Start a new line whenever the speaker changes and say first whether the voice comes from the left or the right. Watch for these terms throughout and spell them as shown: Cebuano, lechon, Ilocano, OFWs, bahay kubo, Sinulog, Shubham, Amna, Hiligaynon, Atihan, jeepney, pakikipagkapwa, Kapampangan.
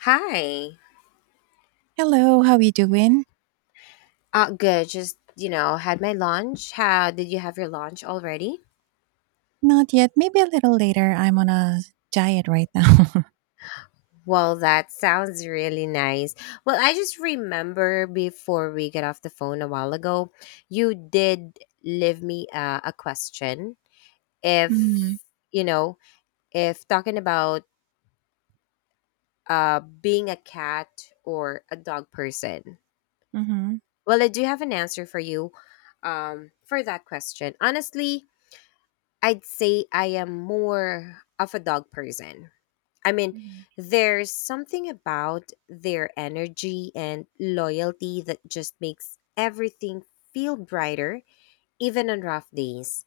left: Hi.
right: Hello, how you doing?
left: Good. Just, had my lunch. How did you have your lunch already?
right: Not yet, maybe a little later. I'm on a diet right now.
left: Well, that sounds really nice. Well, I just remember before we get off the phone a while ago, you did leave me a question.
right: Mm,
left: If, you know, if talking about being a cat or a dog person.
right: mhm,
left: Well, I do have an answer for you for that question. Honestly, I'd say I am more of a dog person. I mean,
right: mhm.
left: there's something about their energy and loyalty that just makes everything feel brighter, even on rough days.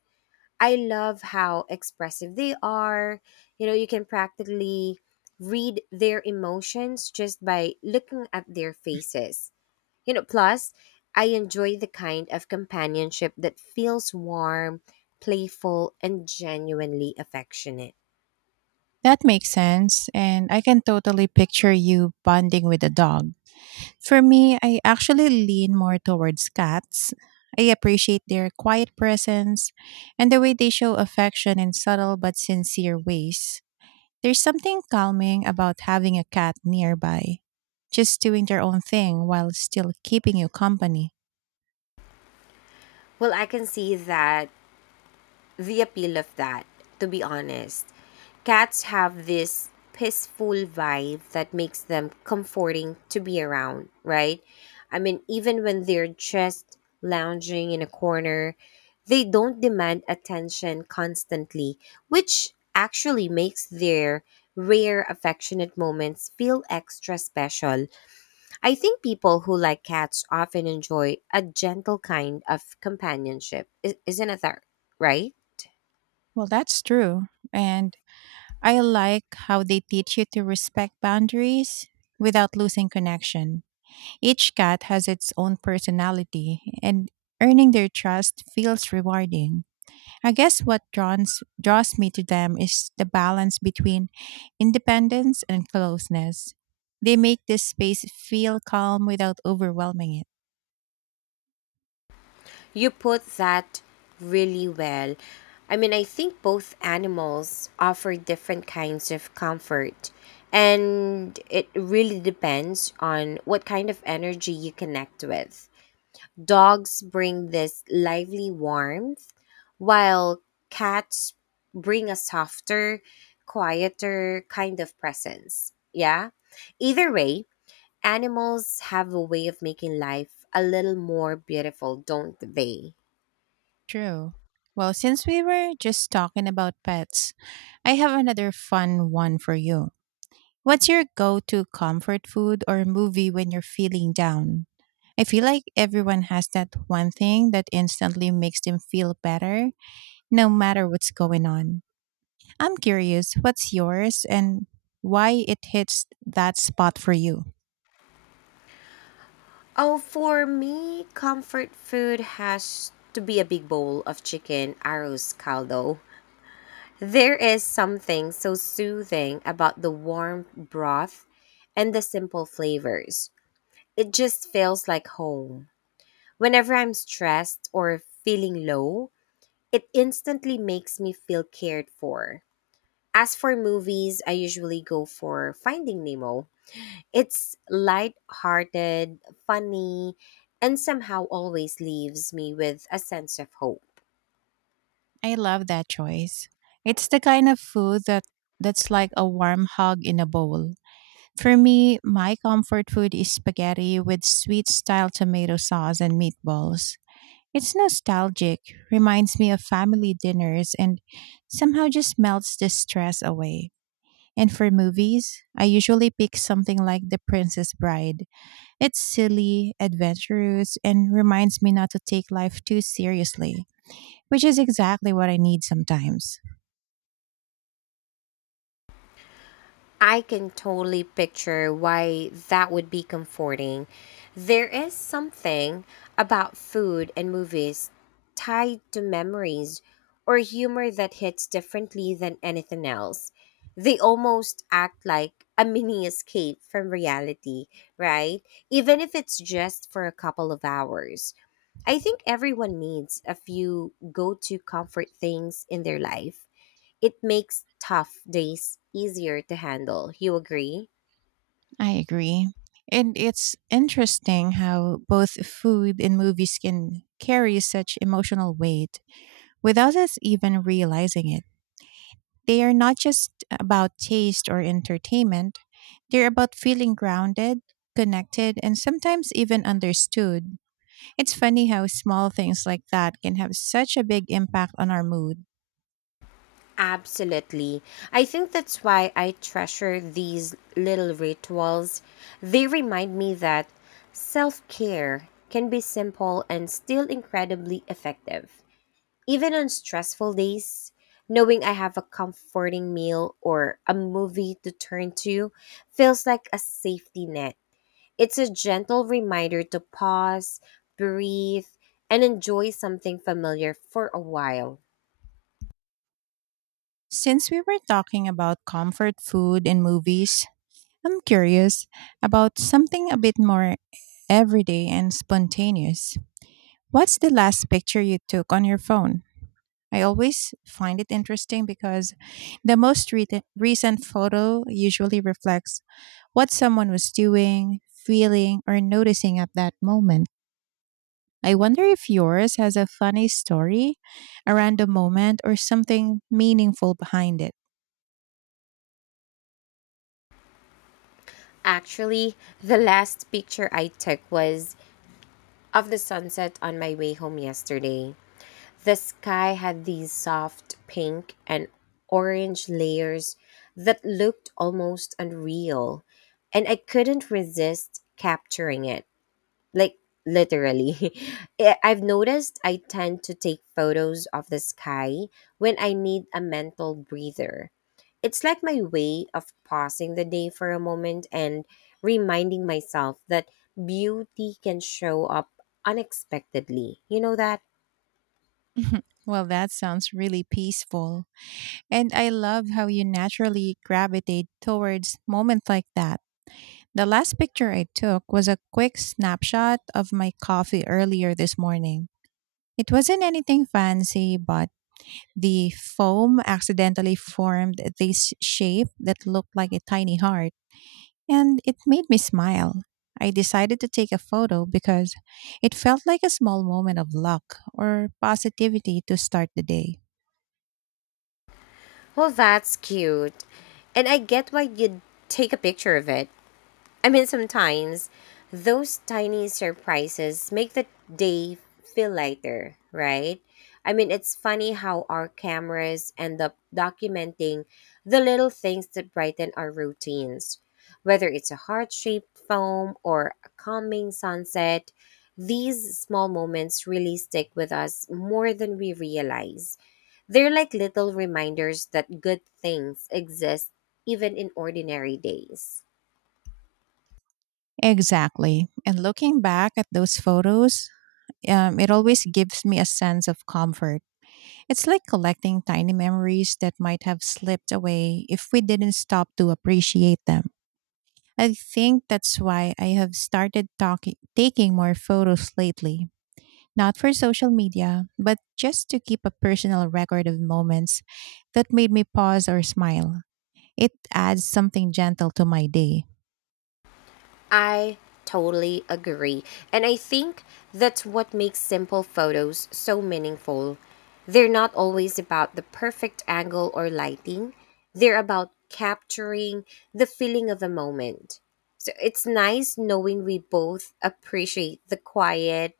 left: I love how expressive they are. You know, you can practically read their emotions just by looking at their faces, plus, I enjoy the kind of companionship that feels warm, playful, and genuinely affectionate.
right: That makes sense, and I can totally picture you bonding with a dog. For me, I actually lean more towards cats. I appreciate their quiet presence and the way they show affection in subtle but sincere ways. There's something calming about having a cat nearby, just doing their own thing while still keeping you company.
left: Well, I can see that the appeal of that, to be honest. Cats have this peaceful vibe that makes them comforting to be around, right? I mean, even when they're just lounging in a corner, they don't demand attention constantly, which actually makes their rare affectionate moments feel extra special. I think people who like cats often enjoy a gentle kind of companionship. Isn't it that right?
right: Well, that's true. And I like how they teach you to respect boundaries without losing connection. Each cat has its own personality, and earning their trust feels rewarding. I guess what draws me to them is the balance between independence and closeness. They make this space feel calm without overwhelming it.
left: You put that really well. I mean, I think both animals offer different kinds of comfort, and it really depends on what kind of energy you connect with. Dogs bring this lively warmth, while cats bring a softer, quieter kind of presence. Yeah? Either way, animals have a way of making life a little more beautiful, don't they?
right: True. Well, since we were just talking about pets, I have another fun one for you. What's your go to comfort food or movie when you're feeling down? I feel like everyone has that one thing that instantly makes them feel better, no matter what's going on. I'm curious, what's yours and why it hits that spot for you?
left: Oh, for me, comfort food has to be a big bowl of chicken arroz caldo. There is something so soothing about the warm broth and the simple flavors. It just feels like home. Whenever I'm stressed or feeling low, it instantly makes me feel cared for. As for movies, I usually go for Finding Nemo. It's light-hearted, funny, and somehow always leaves me with a sense of hope.
right: I love that choice. It's the kind of food that's like a warm hug in a bowl. For me, my comfort food is spaghetti with sweet style tomato sauce and meatballs. It's nostalgic, reminds me of family dinners, and somehow just melts the stress away. And for movies, I usually pick something like The Princess Bride. It's silly, adventurous, and reminds me not to take life too seriously, which is exactly what I need sometimes.
left: I can totally picture why that would be comforting. There is something about food and movies tied to memories or humor that hits differently than anything else. They almost act like a mini escape from reality, right? Even if it's just for a couple of hours. I think everyone needs a few go to comfort things in their life. It makes tough days easier to handle. You agree?
right: I agree. And it's interesting how both food and movies can carry such emotional weight without us even realizing it. They are not just about taste or entertainment, they're about feeling grounded, connected, and sometimes even understood. It's funny how small things like that can have such a big impact on our mood.
left: Absolutely. I think that's why I treasure these little rituals. They remind me that self care can be simple and still incredibly effective. Even on stressful days, knowing I have a comforting meal or a movie to turn to feels like a safety net. It's a gentle reminder to pause, breathe, and enjoy something familiar for a while.
right: Since we were talking about comfort food and movies, I'm curious about something a bit more everyday and spontaneous. What's the last picture you took on your phone? I always find it interesting because the recent photo usually reflects what someone was doing, feeling, or noticing at that moment. I wonder if yours has a funny story around the moment or something meaningful behind it.
left: Actually, the last picture I took was of the sunset on my way home yesterday. The sky had these soft pink and orange layers that looked almost unreal, and I couldn't resist capturing it. Like, literally. I've noticed I tend to take photos of the sky when I need a mental breather. It's like my way of pausing the day for a moment and reminding myself that beauty can show up unexpectedly, you know that
right: Well, that sounds really peaceful. And I love how you naturally gravitate towards moments like that. The last picture I took was a quick snapshot of my coffee earlier this morning. It wasn't anything fancy, but the foam accidentally formed this shape that looked like a tiny heart. And it made me smile. I decided to take a photo because it felt like a small moment of luck or positivity to start the day.
left: Well, that's cute, and I get why you'd take a picture of it. I mean, sometimes those tiny surprises make the day feel lighter, right? I mean, it's funny how our cameras end up documenting the little things that brighten our routines. Whether it's a heart shaped foam or a calming sunset, these small moments really stick with us more than we realize. They're like little reminders that good things exist even in ordinary days.
right: Exactly. And looking back at those photos, it always gives me a sense of comfort. It's like collecting tiny memories that might have slipped away if we didn't stop to appreciate them. I think that's why I have taking more photos lately. Not for social media, but just to keep a personal record of moments that made me pause or smile. It adds something gentle to my day.
left: I totally agree. And I think that's what makes simple photos so meaningful. They're not always about the perfect angle or lighting, they're about capturing the feeling of a moment. So it's nice knowing we both appreciate the quiet,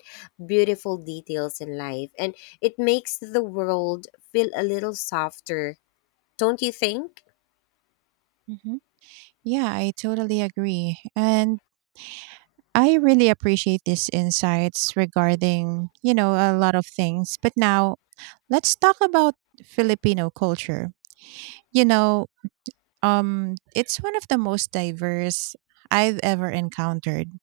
left: beautiful details in life, and it makes the world feel a little softer, don't you think?
right: Mhm. Yeah, I totally agree. And I really appreciate these insights regarding, you know, a lot of things. But now let's talk about Filipino culture. You know, it's one of the most diverse I've ever encountered.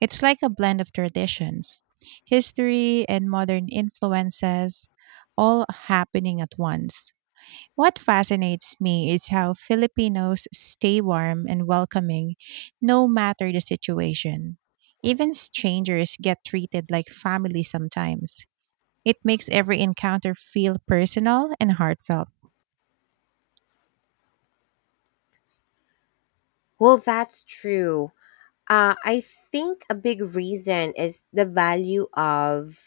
right: It's like a blend of traditions, history, and modern influences all happening at once. What fascinates me is how Filipinos stay warm and welcoming no matter the situation. Even strangers get treated like family sometimes. It makes every encounter feel personal and heartfelt.
left: Well, that's true. I think a big reason is the value of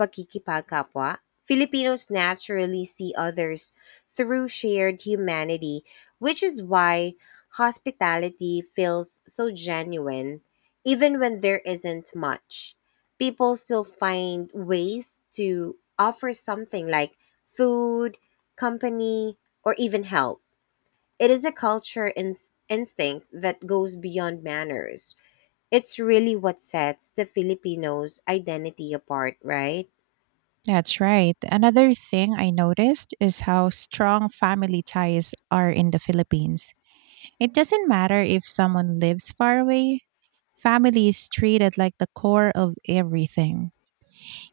left: pakikipagkapwa. Filipinos naturally see others through shared humanity, which is why hospitality feels so genuine, even when there isn't much. People still find ways to offer something like food, company, or even help. It is a culture instinct that goes beyond manners. It's really what sets the Filipino's identity apart, right?
right: That's right. Another thing I noticed is how strong family ties are in the Philippines. It doesn't matter if someone lives far away, family is treated like the core of everything.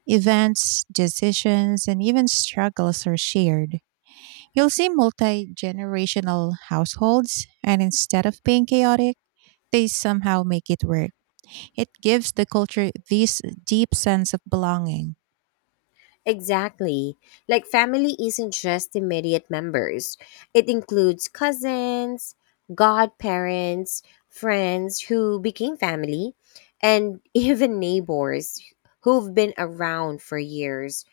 right: Events, decisions, and even struggles are shared. You'll see multi generational households, and instead of being chaotic, they somehow make it work. It gives the culture this deep sense of belonging.
left: Exactly. Like family isn't just immediate members. It includes cousins, godparents, friends who became family, and even neighbors who've been around for years.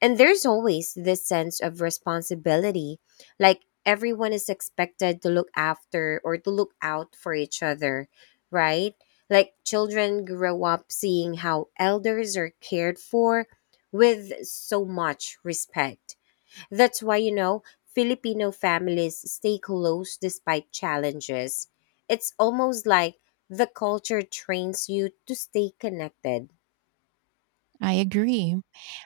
left: And there's always this sense of responsibility, like everyone is expected to look after or to look out for each other, right? Like children grow up seeing how elders are cared for with so much respect. That's why, you know, Filipino families stay close despite challenges. It's almost like the culture trains you to stay connected.
right: I agree.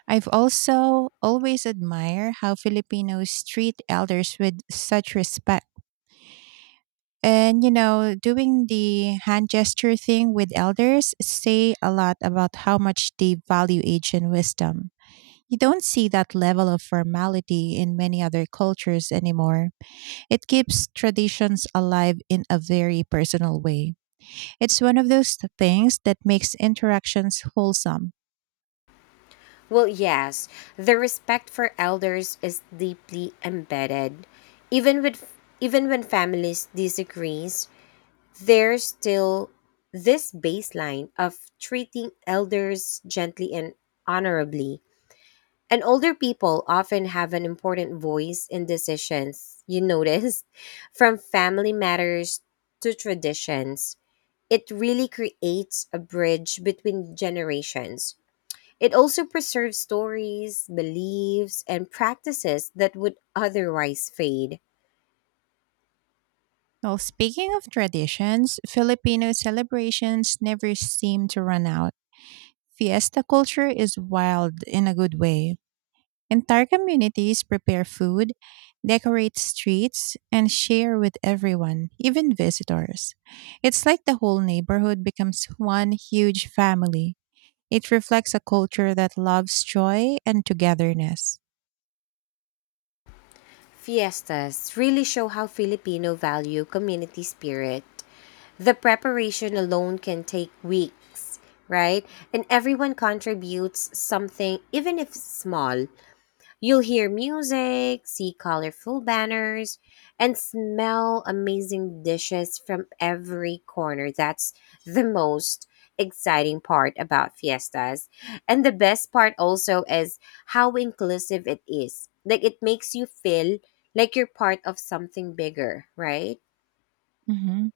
right: I've also always admired how Filipinos treat elders with such respect. And you know, doing the hand gesture thing with elders say a lot about how much they value age and wisdom. You don't see that level of formality in many other cultures anymore. It keeps traditions alive in a very personal way. It's one of those things that makes interactions wholesome.
left: Well, yes, the respect for elders is deeply embedded. Even with Even when families disagrees, there's still this baseline of treating elders gently and honorably. And older people often have an important voice in decisions, you notice, from family matters to traditions. It really creates a bridge between generations. It also preserves stories, beliefs, and practices that would otherwise fade.
right: Well, speaking of traditions, Filipino celebrations never seem to run out. Fiesta culture is wild in a good way. Entire communities prepare food, decorate streets, and share with everyone, even visitors. It's like the whole neighborhood becomes one huge family. It reflects a culture that loves joy and togetherness.
left: Fiestas really show how Filipino value community spirit. The preparation alone can take weeks, right? And everyone contributes something, even if small. You'll hear music, see colorful banners, and smell amazing dishes from every corner. That's the most exciting part about fiestas. And the best part also is how inclusive it is. Like it makes you feel like you're part of something bigger, right?
right: Hmm.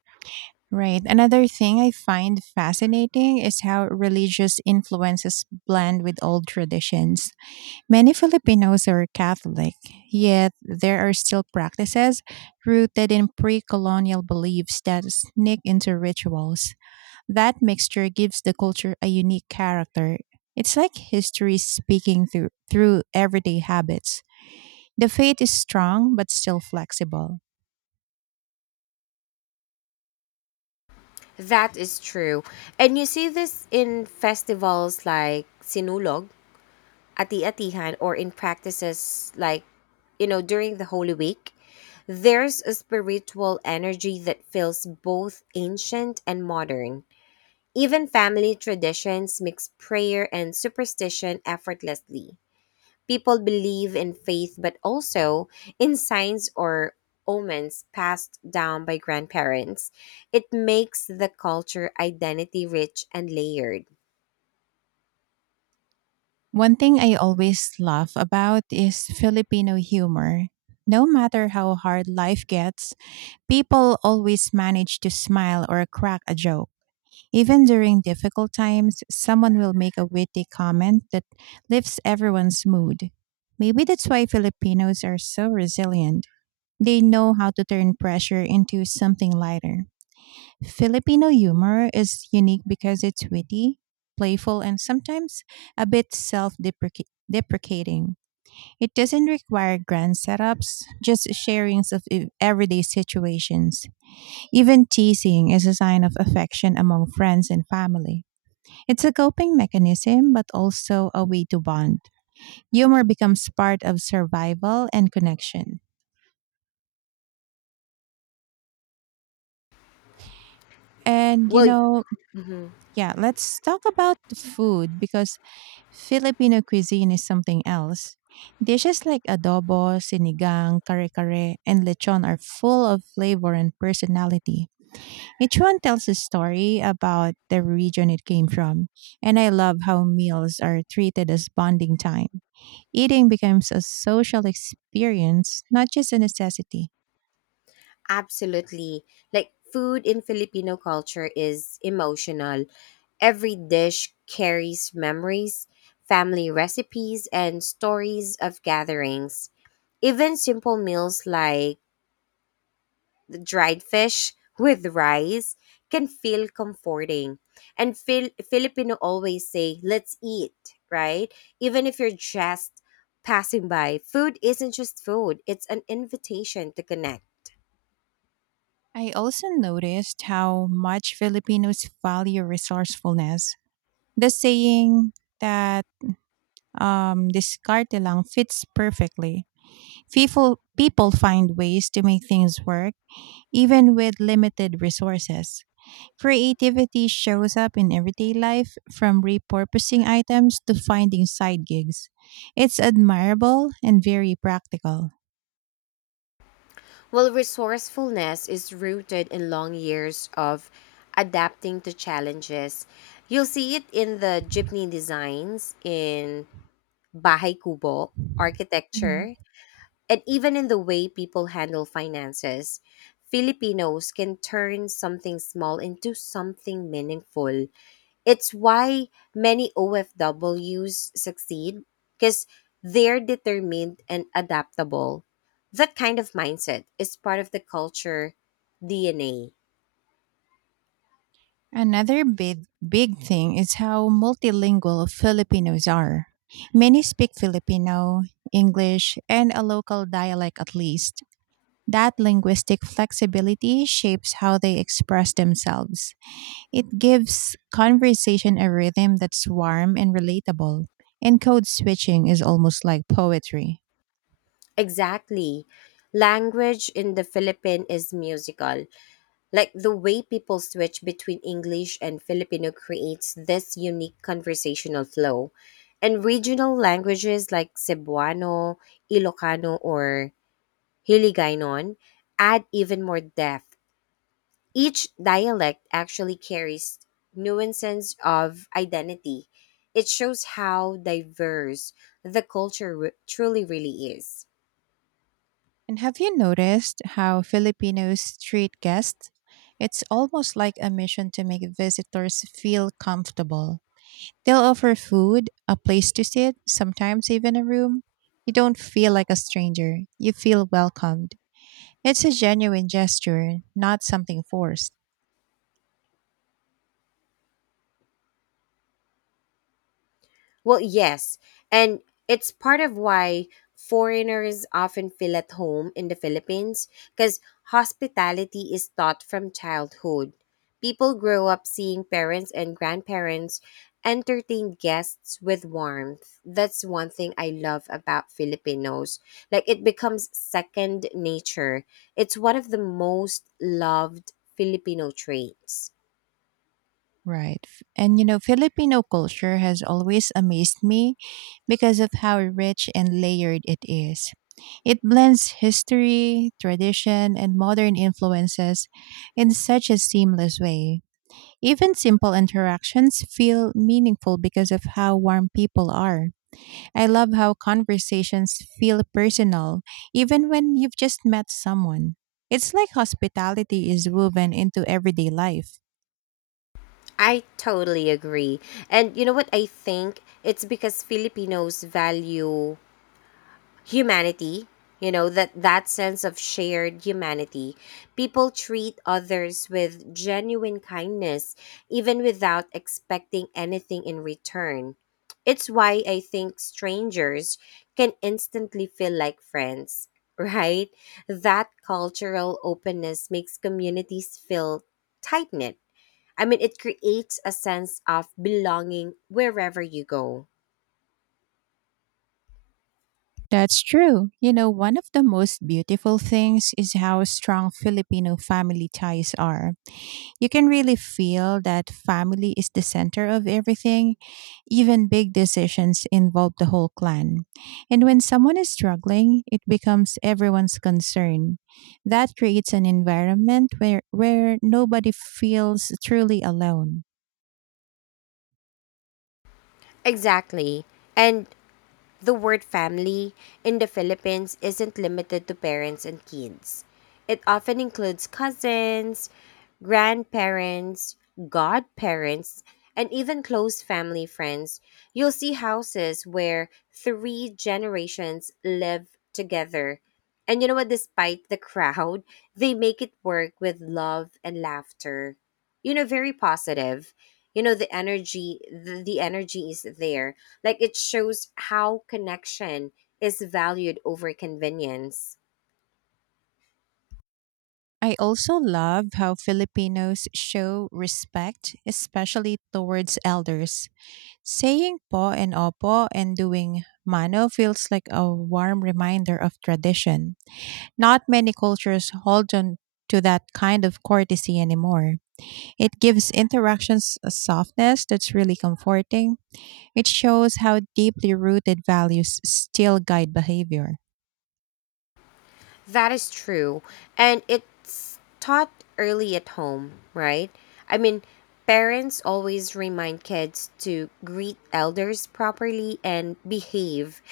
right: Right. Another thing I find fascinating is how religious influences blend with old traditions. Many Filipinos are Catholic, yet there are still practices rooted in pre colonial beliefs that sneak into rituals. That mixture gives the culture a unique character. It's like history speaking through everyday habits. The faith is strong but still flexible.
left: That is true. And you see this in festivals like Sinulog at the Atihan or in practices like, you know, during the Holy Week, there's a spiritual energy that feels both ancient and modern. Even family traditions mix prayer and superstition effortlessly. People believe in faith, but also in signs or omens passed down by grandparents. It makes the culture identity rich and layered.
right: One thing I always laugh about is Filipino humor. No matter how hard life gets, people always manage to smile or crack a joke. Even during difficult times, someone will make a witty comment that lifts everyone's mood. Maybe that's why Filipinos are so resilient. They know how to turn pressure into something lighter. Filipino humor is unique because it's witty, playful, and sometimes a bit self deprecating. It doesn't require grand setups, just sharings of everyday situations. Even teasing is a sign of affection among friends and family. It's a coping mechanism, but also a way to bond. Humor becomes part of survival and connection. And, you
left: Well,
right: know,
left: mhm.
right: yeah, let's talk about the food because Filipino cuisine is something else. Dishes like adobo, sinigang, kare-kare, and lechon are full of flavor and personality. Each one tells a story about the region it came from. And I love how meals are treated as bonding time. Eating becomes a social experience, not just a necessity.
left: Absolutely. Like food in Filipino culture is emotional. Every dish carries memories, family recipes, and stories of gatherings. Even simple meals like the dried fish with rice can feel comforting. And Filipino always say, let's eat, right? Even if you're just passing by, food isn't just food, it's an invitation to connect.
right: I also noticed how much Filipinos value resourcefulness. The saying that discarte lang fits perfectly. People find ways to make things work, even with limited resources. Creativity shows up in everyday life, from repurposing items to finding side gigs. It's admirable and very practical.
left: Well, resourcefulness is rooted in long years of adapting to challenges. You'll see it in the jeepney designs, in bahay kubo architecture, and even in the way people handle finances. Filipinos can turn something small into something meaningful. It's why many OFWs succeed because they're determined and adaptable. That kind of mindset is part of the culture DNA.
right: Another big thing is how multilingual Filipinos are. Many speak Filipino, English, and a local dialect at least. That linguistic flexibility shapes how they express themselves. It gives conversation a rhythm that's warm and relatable. And code switching is almost like poetry.
left: Exactly. Language in the Philippines is musical. Like the way people switch between English and Filipino creates this unique conversational flow. And regional languages like Cebuano, Ilocano, or Hiligaynon add even more depth. Each dialect actually carries nuances of identity. It shows how diverse the culture truly really is.
right: And have you noticed how Filipinos treat guests? It's almost like a mission to make visitors feel comfortable. They'll offer food, a place to sit, sometimes even a room. You don't feel like a stranger, you feel welcomed. It's a genuine gesture, not something forced.
left: Well, yes. And it's part of why foreigners often feel at home in the Philippines because hospitality is taught from childhood. People grow up seeing parents and grandparents entertain guests with warmth. That's one thing I love about Filipinos. Like it becomes second nature. It's one of the most loved Filipino traits.
right: Right. And you know, Filipino culture has always amazed me because of how rich and layered it is. It blends history, tradition, and modern influences in such a seamless way. Even simple interactions feel meaningful because of how warm people are. I love how conversations feel personal, even when you've just met someone. It's like hospitality is woven into everyday life.
left: I totally agree. And you know what I think? It's because Filipinos value humanity, you know, that sense of shared humanity. People treat others with genuine kindness even without expecting anything in return. It's why I think strangers can instantly feel like friends, right? That cultural openness makes communities feel tight knit. I mean, it creates a sense of belonging wherever you go.
right: That's true. You know, one of the most beautiful things is how strong Filipino family ties are. You can really feel that family is the center of everything. Even big decisions involve the whole clan. And when someone is struggling, it becomes everyone's concern. That creates an environment where nobody feels truly alone.
left: Exactly. And the word family in the Philippines isn't limited to parents and kids. It often includes cousins, grandparents, godparents, and even close family friends. You'll see houses where three generations live together. And you know what? Despite the crowd, they make it work with love and laughter. You know, very positive. You know, the energy is there, like it shows how connection is valued over convenience.
right: I also love how Filipinos show respect, especially towards elders. Saying po and opo and doing mano feels like a warm reminder of tradition. Not many cultures hold on to that kind of courtesy anymore. It gives interactions a softness that's really comforting. It shows how deeply rooted values still guide behavior.
left: That is true. And it's taught early at home, right? I mean, parents always remind kids to greet elders properly and behave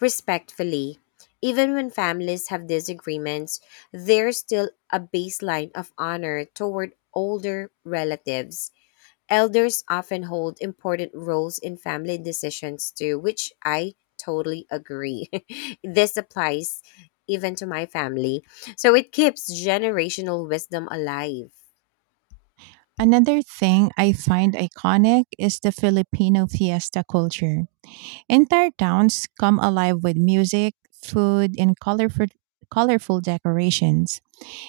left: respectfully. Even when families have disagreements, there's still a baseline of honor toward older relatives. Elders often hold important roles in family decisions too, which I totally agree. This applies even to my family. So it keeps generational wisdom alive.
right: Another thing I find iconic is the Filipino fiesta culture. Entire towns come alive with music, food, and colorful decorations.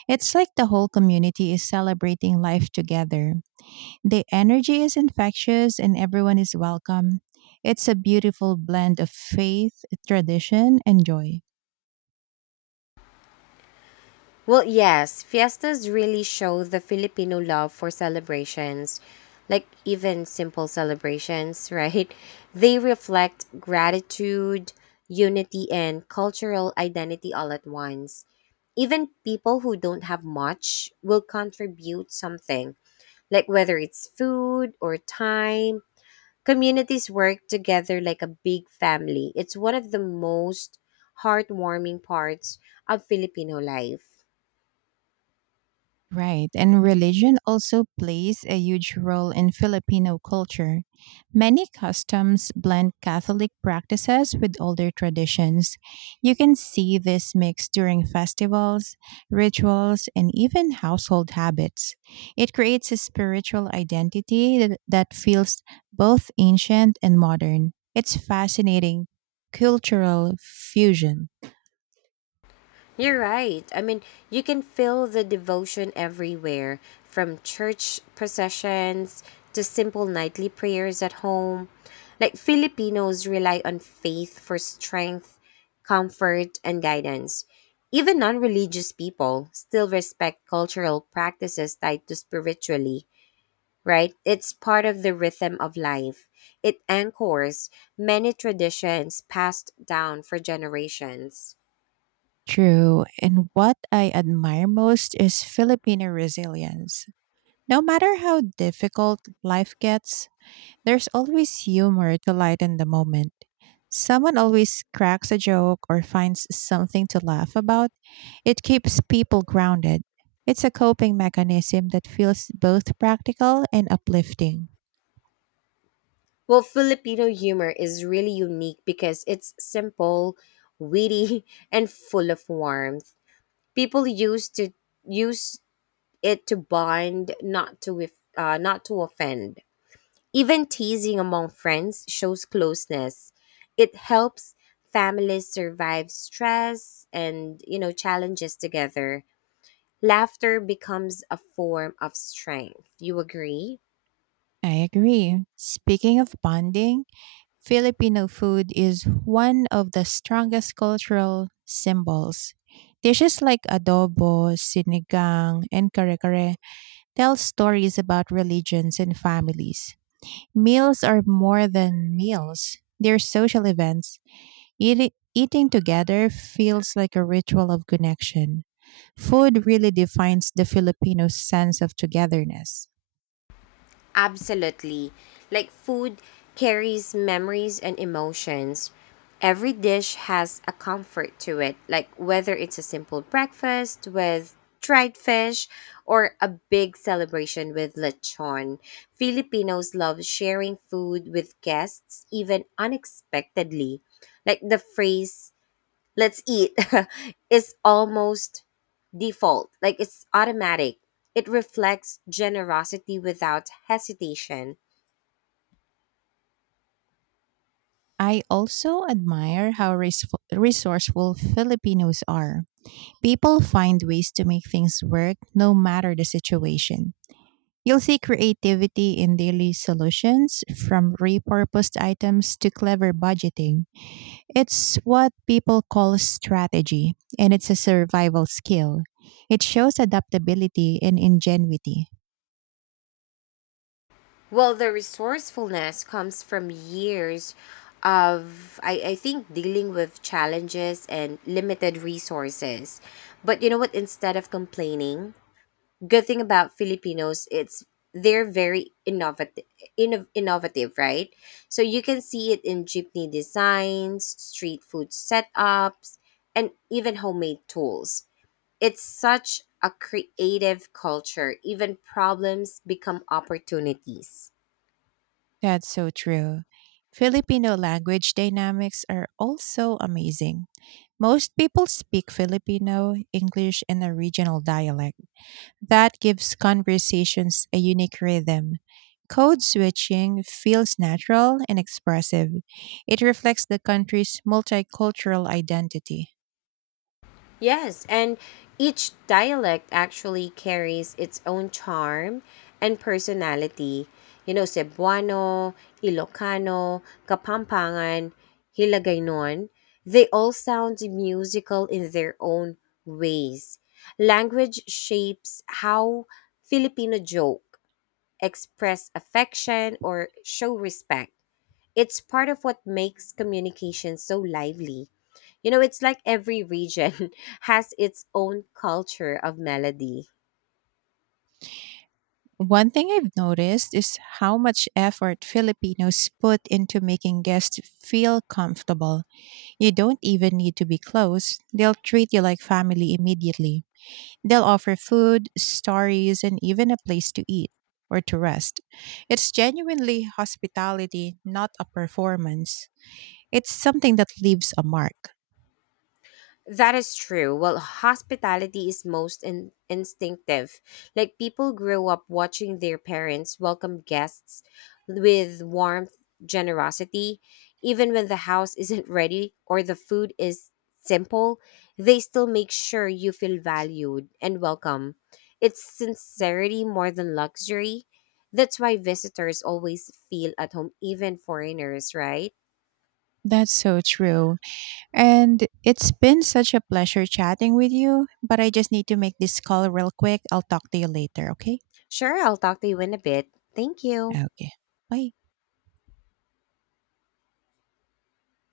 right: It's like the whole community is celebrating life together. The energy is infectious and everyone is welcome. It's a beautiful blend of faith, tradition, and joy.
left: Well, yes, fiestas really show the Filipino love for celebrations, like even simple celebrations, right? They reflect gratitude, unity, and cultural identity all at once. Even people who don't have much will contribute something, like whether it's food or time. Communities work together like a big family. It's one of the most heartwarming parts of Filipino life.
right: Right, and religion also plays a huge role in Filipino culture. Many customs blend Catholic practices with older traditions. You can see this mix during festivals, rituals, and even household habits. It creates a spiritual identity that feels both ancient and modern. It's fascinating cultural fusion.
left: You're right. I mean, you can feel the devotion everywhere, from church processions to simple nightly prayers at home. Like Filipinos rely on faith for strength, comfort, and guidance. Even non religious people still respect cultural practices tied to spiritually, right? It's part of the rhythm of life. It anchors many traditions passed down for generations.
right: True. And what I admire most is Filipino resilience. No matter how difficult life gets, there's always humor to lighten the moment. Someone always cracks a joke or finds something to laugh about. It keeps people grounded. It's a coping mechanism that feels both practical and uplifting.
left: Well, Filipino humor is really unique because it's simple, witty, and full of warmth. People used to use it to bond, not to offend. Even teasing among friends shows closeness. It helps families survive stress and you know challenges together. Laughter becomes a form of strength. You agree?
right: I agree. Speaking of bonding, Filipino food is one of the strongest cultural symbols. Dishes like adobo, sinigang, and kare tell stories about religions and families. Meals are more than meals, they're social events. Eating together feels like a ritual of connection. Food really defines the Filipino sense of togetherness.
left: Absolutely. Like food carries memories and emotions. Every dish has a comfort to it, like whether it's a simple breakfast with dried fish or a big celebration with lechon. Filipinos love sharing food with guests, even unexpectedly. Like the phrase, let's eat, is almost default, like it's automatic. It reflects generosity without hesitation.
right: I also admire how resourceful Filipinos are. People find ways to make things work no matter the situation. You'll see creativity in daily solutions, from repurposed items to clever budgeting. It's what people call strategy, and it's a survival skill. It shows adaptability and ingenuity.
left: Well, the resourcefulness comes from years of, I think, dealing with challenges and limited resources. But you know what? Instead of complaining, good thing about Filipinos, it's they're very innovative, innovative, right? So you can see it in jeepney designs, street food setups, and even homemade tools. It's such a creative culture. Even problems become opportunities.
right: That's so true. Filipino language dynamics are also amazing. Most people speak Filipino, English, and a regional dialect. That gives conversations a unique rhythm. Code switching feels natural and expressive. It reflects the country's multicultural identity.
left: Yes, and each dialect actually carries its own charm and personality. You know, Cebuano, Ilocano, Kapampangan, Hiligaynon, they all sound musical in their own ways. Language shapes how Filipino joke, express affection, or show respect. It's part of what makes communication so lively. You know, it's like every region has its own culture of melody.
right: One thing I've noticed is how much effort Filipinos put into making guests feel comfortable. You don't even need to be close. They'll treat you like family immediately. They'll offer food, stories, and even a place to eat or to rest. It's genuinely hospitality, not a performance. It's something that leaves a mark.
left: That is true. Well, hospitality is most instinctive. Like people grow up watching their parents welcome guests with warmth, generosity, even when the house isn't ready or the food is simple, they still make sure you feel valued and welcome. It's sincerity more than luxury. That's why visitors always feel at home, even foreigners, right?
right: That's so true. And it's been such a pleasure chatting with you, but I just need to make this call real quick. I'll talk to you later, okay?
left: Sure, I'll talk to you in a bit. Thank you.
right: Okay. Bye.